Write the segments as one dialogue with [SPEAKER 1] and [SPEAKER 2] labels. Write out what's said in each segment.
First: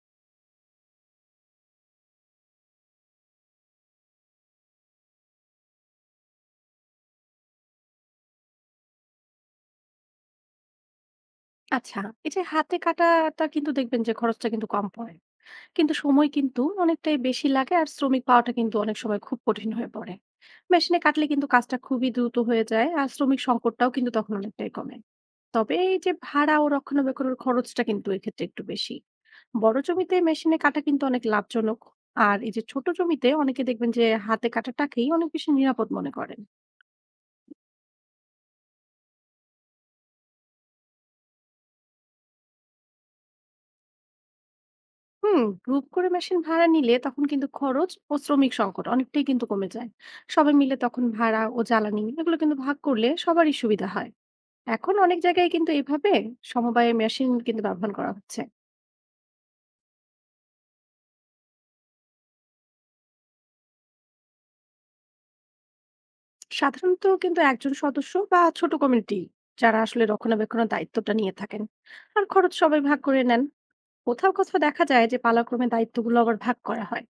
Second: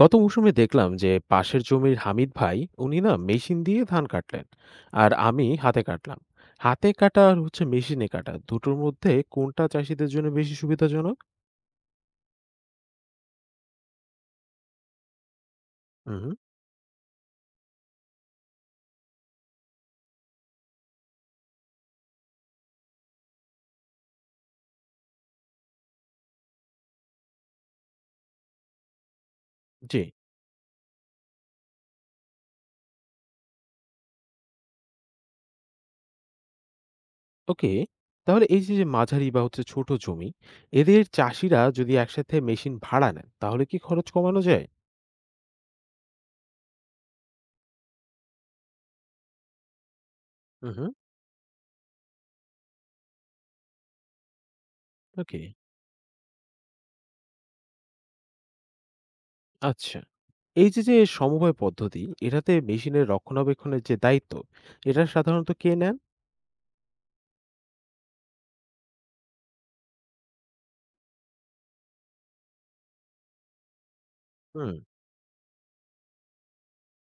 [SPEAKER 1] গত মৌসুমে দেখলাম যে পাশের জমির হামিদ ভাই উনি না মেশিন দিয়ে ধান কাটলেন আর আমি হাতে কাটলাম। হাতে কাটা আর হচ্ছে মেশিনে কাটা দুটোর মধ্যে কোনটা চাষিদের জন্য বেশি সুবিধাজনক?
[SPEAKER 2] আচ্ছা, এই যে হাতে কাটাটা কিন্তু দেখবেন যে খরচটা কিন্তু কম পড়ে। কিন্তু সময়
[SPEAKER 1] হুম।
[SPEAKER 2] কিন্তু অনেকটাই বেশি লাগে আর শ্রমিক পাওয়াটা কিন্তু অনেক সময় খুব কঠিন হয়ে পড়ে। মেশিনে কাটলে কিন্তু কাজটা খুবই দ্রুত হয়ে যায় আর শ্রমিক সংকটটাও কিন্তু তখন অনেকটাই কমে। তবে এই যে ভাড়া ও রক্ষণাবেক্ষণের খরচটা কিন্তু এক্ষেত্রে একটু বেশি। বড়
[SPEAKER 1] জি।
[SPEAKER 2] জমিতে মেশিনে কাটা কিন্তু অনেক লাভজনক। আর এই যে ছোট জমিতে অনেকে দেখবেন যে হাতে কাটাটাকেই অনেক বেশি নিরাপদ মনে করেন।
[SPEAKER 1] ওকে। তাহলে এই যে যে মাঝারি বা হচ্ছে ছোট জমি, এদের চাষিরা যদি একসাথে মেশিন ভাড়া নেন তাহলে কি খরচ কমানো যায়?
[SPEAKER 2] হুম, গ্রুপ করে মেশিন ভাড়া নিলে তখন কিন্তু খরচ ও শ্রমিক সংকট অনেকটাই কিন্তু কমে যায়। সবাই মিলে
[SPEAKER 1] হুম।
[SPEAKER 2] তখন ভাড়া ও জ্বালানি এগুলো কিন্তু ভাগ করলে সবারই সুবিধা হয়। এখন অনেক
[SPEAKER 1] ওকে।
[SPEAKER 2] জায়গায় কিন্তু এইভাবে সমবায় মেশিন কিন্তু ব্যবহার করা হচ্ছে।
[SPEAKER 1] আচ্ছা। এই যে যে সমবায় পদ্ধতি, এটাতে মেশিনের রক্ষণাবেক্ষণের যে দায়িত্ব, এটা সাধারণত কে নেন?
[SPEAKER 2] সাধারণত কিন্তু একজন সদস্য বা ছোট কমিটি যারা আসলে রক্ষণাবেক্ষণের দায়িত্বটা নিয়ে থাকেন আর খরচ সবাই ভাগ করে নেন। কোথাও কোথাও
[SPEAKER 1] হুম।
[SPEAKER 2] দেখা যায় যে পালাক্রমে দায়িত্বগুলো আবার ভাগ করা হয়।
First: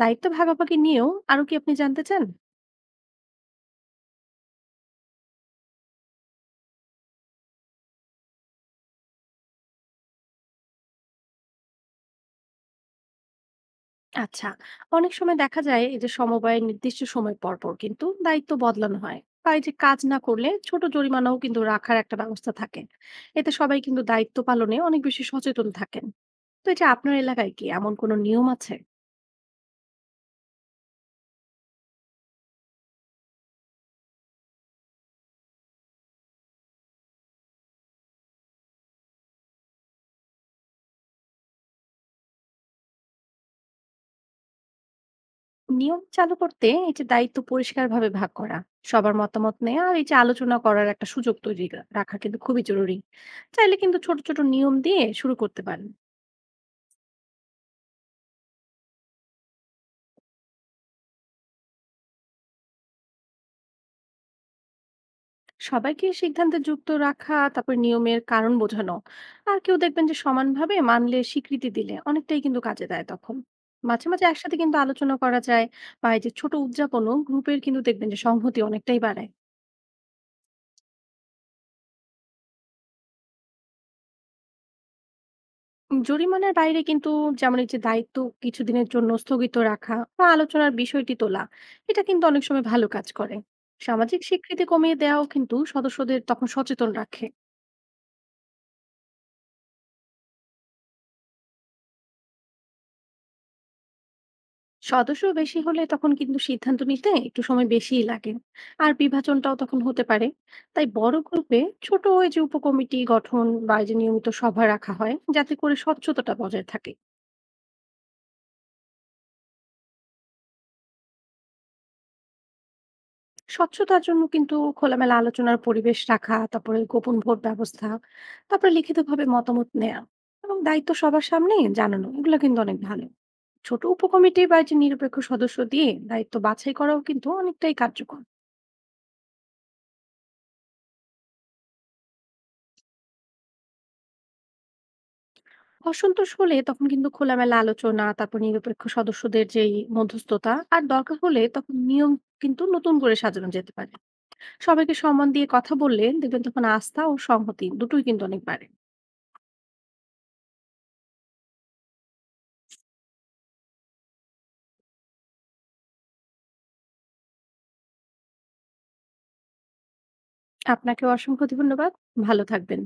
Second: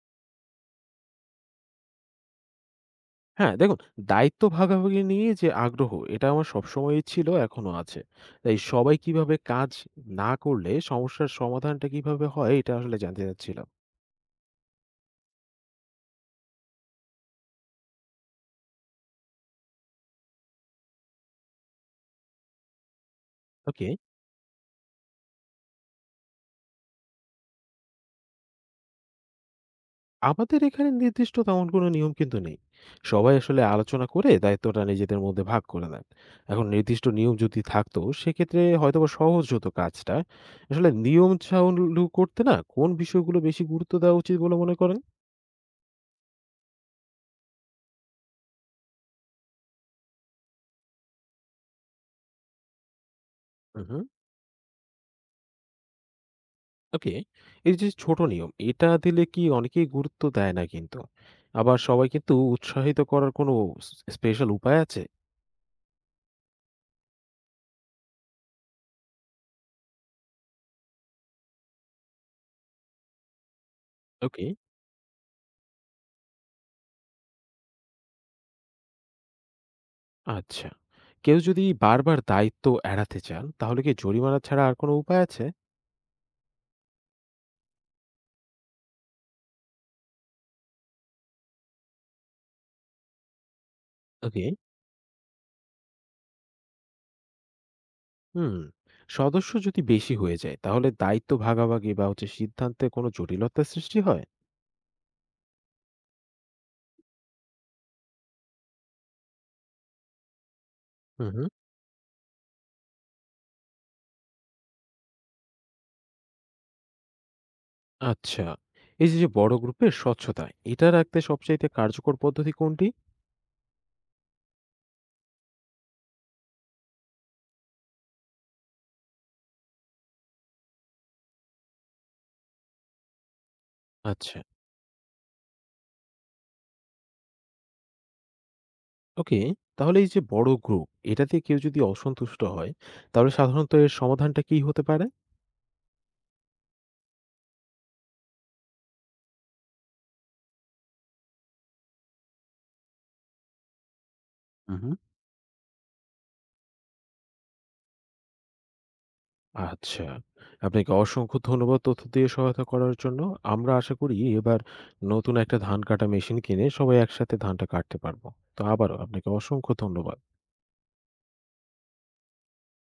[SPEAKER 2] দায়িত্ব ভাগাভাগি নিয়েও আরো কি আপনি জানতে চান?
[SPEAKER 1] হ্যাঁ, দেখুন, দায়িত্ব ভাগাভাগি নিয়ে যে আগ্রহ এটা আমার সবসময়ই ছিল, এখনো আছে। তাই সবাই কিভাবে কাজ না করলে সমস্যার সমাধানটা কিভাবে হয় এটা আসলে জানতে চাচ্ছিলাম।
[SPEAKER 2] আচ্ছা, অনেক সময় দেখা যায় এই যে সমবায়ের নির্দিষ্ট সময় পর পর কিন্তু দায়িত্ব বদলানো হয় বা এই যে কাজ না করলে ছোট জরিমানাও কিন্তু রাখার একটা ব্যবস্থা থাকে। এতে সবাই
[SPEAKER 1] ওকে,
[SPEAKER 2] কিন্তু দায়িত্ব পালনে অনেক বেশি সচেতন থাকেন। তো এই যে আপনার এলাকায় কি এমন কোনো নিয়ম আছে?
[SPEAKER 1] আমাদের এখানে নির্দিষ্ট তেমন কোনো নিয়ম কিন্তু নেই। সবাই আসলে আলোচনা করে দায়িত্বটা নিজেদের মধ্যে ভাগ করে নেন। এখন নির্দিষ্ট নিয়ম যদি থাকতো সেক্ষেত্রে হয়তোবা সহজ হতো কাজটা। আসলে নিয়ম চালু করতে না কোন বিষয়গুলো বেশি গুরুত্ব দেওয়া উচিত বলে মনে করেন?
[SPEAKER 2] নিয়ম চালু করতে এই যে দায়িত্ব পরিষ্কারভাবে ভাগ করা, সবার মতামত নেওয়া আর এই যে আলোচনা করার একটা সুযোগ তৈরি রাখা কিন্তু খুবই জরুরি। চাইলে
[SPEAKER 1] উহু।
[SPEAKER 2] কিন্তু ছোট ছোট নিয়ম দিয়ে শুরু করতে পারেন।
[SPEAKER 1] ওকে। এই যে ছোট নিয়ম, এটা দিলে কি অনেকেই গুরুত্ব দেয় না কিন্তু। আবার সবাই কিন্তু উৎসাহিত করার কোনো স স্পেশাল উপায় আছে?
[SPEAKER 2] সবাইকে সিদ্ধান্তে যুক্ত রাখা, তারপর নিয়মের কারণ বোঝানো আর কেউ দেখবেন যে সমানভাবে মানলে স্বীকৃতি দিলে অনেকটাই কিন্তু কাজে দেয় তখন। মাঝে মাঝে
[SPEAKER 1] ওকে।
[SPEAKER 2] একসাথে কিন্তু আলোচনা করা যায় বা এই যে ছোট উদযাপনও গ্রুপের কিন্তু দেখবেন যে সংহতি অনেকটাই বাড়ায়।
[SPEAKER 1] আচ্ছা। কেউ যদি বারবার দায়িত্ব এড়াতে চান, তাহলে কি জরিমানা ছাড়া আর কোনো উপায় আছে?
[SPEAKER 2] জরিমানার বাইরে কিন্তু যেমন এই যে দায়িত্ব কিছুদিনের জন্য স্থগিত রাখা বা আলোচনার বিষয়টি তোলা, এটা কিন্তু অনেক সময় ভালো কাজ করে। সামাজিক
[SPEAKER 1] ওকে,
[SPEAKER 2] স্বীকৃতি কমিয়ে দেওয়াও কিন্তু সদস্যদের তখন সচেতন রাখে।
[SPEAKER 1] হুম। সদস্য যদি বেশি হয়ে যায়, তাহলে দায়িত্ব ভাগাভাগি বা হচ্ছে সিদ্ধান্তে কোনো জটিলতার সৃষ্টি হয়?
[SPEAKER 2] সদস্য বেশি হলে তখন কিন্তু সিদ্ধান্ত নিতে একটু সময় বেশিই লাগে আর বিভাজনটাও তখন হতে পারে। তাই বড়
[SPEAKER 1] হুম, হুম।
[SPEAKER 2] গ্রুপে ছোট ওই যে উপকমিটি গঠন বা এই যে নিয়মিত সভা রাখা হয় যাতে করে স্বচ্ছতাটা বজায় থাকে।
[SPEAKER 1] আচ্ছা। এই যে বড় গ্রুপের স্বচ্ছতা, এটা রাখতে সবচাইতে কার্যকর পদ্ধতি কোনটি?
[SPEAKER 2] স্বচ্ছতার জন্য কিন্তু খোলামেলা আলোচনার পরিবেশ রাখা, তারপরে গোপন ভোট ব্যবস্থা, তারপরে লিখিতভাবে মতামত নেওয়া এবং দায়িত্ব সবার সামনে জানানো এগুলো কিন্তু অনেক ভালো। ছোট
[SPEAKER 1] আচ্ছা।
[SPEAKER 2] উপকমিটি বা এই যে নিরপেক্ষ সদস্য দিয়ে দায়িত্ব বাছাই করাও কিন্তু অনেকটাই কার্যকর।
[SPEAKER 1] ওকে, তাহলে এই যে বড় গ্রুপ এটাতে কেউ যদি অসন্তুষ্ট হয় তাহলে সাধারণত এর সমাধানটা কি হতে পারে?
[SPEAKER 2] অসন্তোষ হলে তখন কিন্তু খোলামেলা আলোচনা, তারপর নিরপেক্ষ সদস্যদের যেই মধ্যস্থতা আর দরকার হলে তখন নিয়ম কিন্তু নতুন করে সাজানো যেতে পারে।
[SPEAKER 1] উম হুম।
[SPEAKER 2] সবাইকে সম্মান দিয়ে কথা বললে দেখবেন তখন আস্থা ও সংহতি দুটোই কিন্তু অনেক বাড়ে।
[SPEAKER 1] আচ্ছা, আপনাকে অসংখ্য ধন্যবাদ তথ্য দিয়ে সহায়তা করার জন্য। আমরা আশা করি এবার নতুন একটা ধান কাটা মেশিন কিনে সবাই একসাথে ধানটা কাটতে পারবো। তো আবারও আপনাকে অসংখ্য ধন্যবাদ।
[SPEAKER 2] আপনাকেও অসংখ্য ধন্যবাদ। ভালো থাকবেন।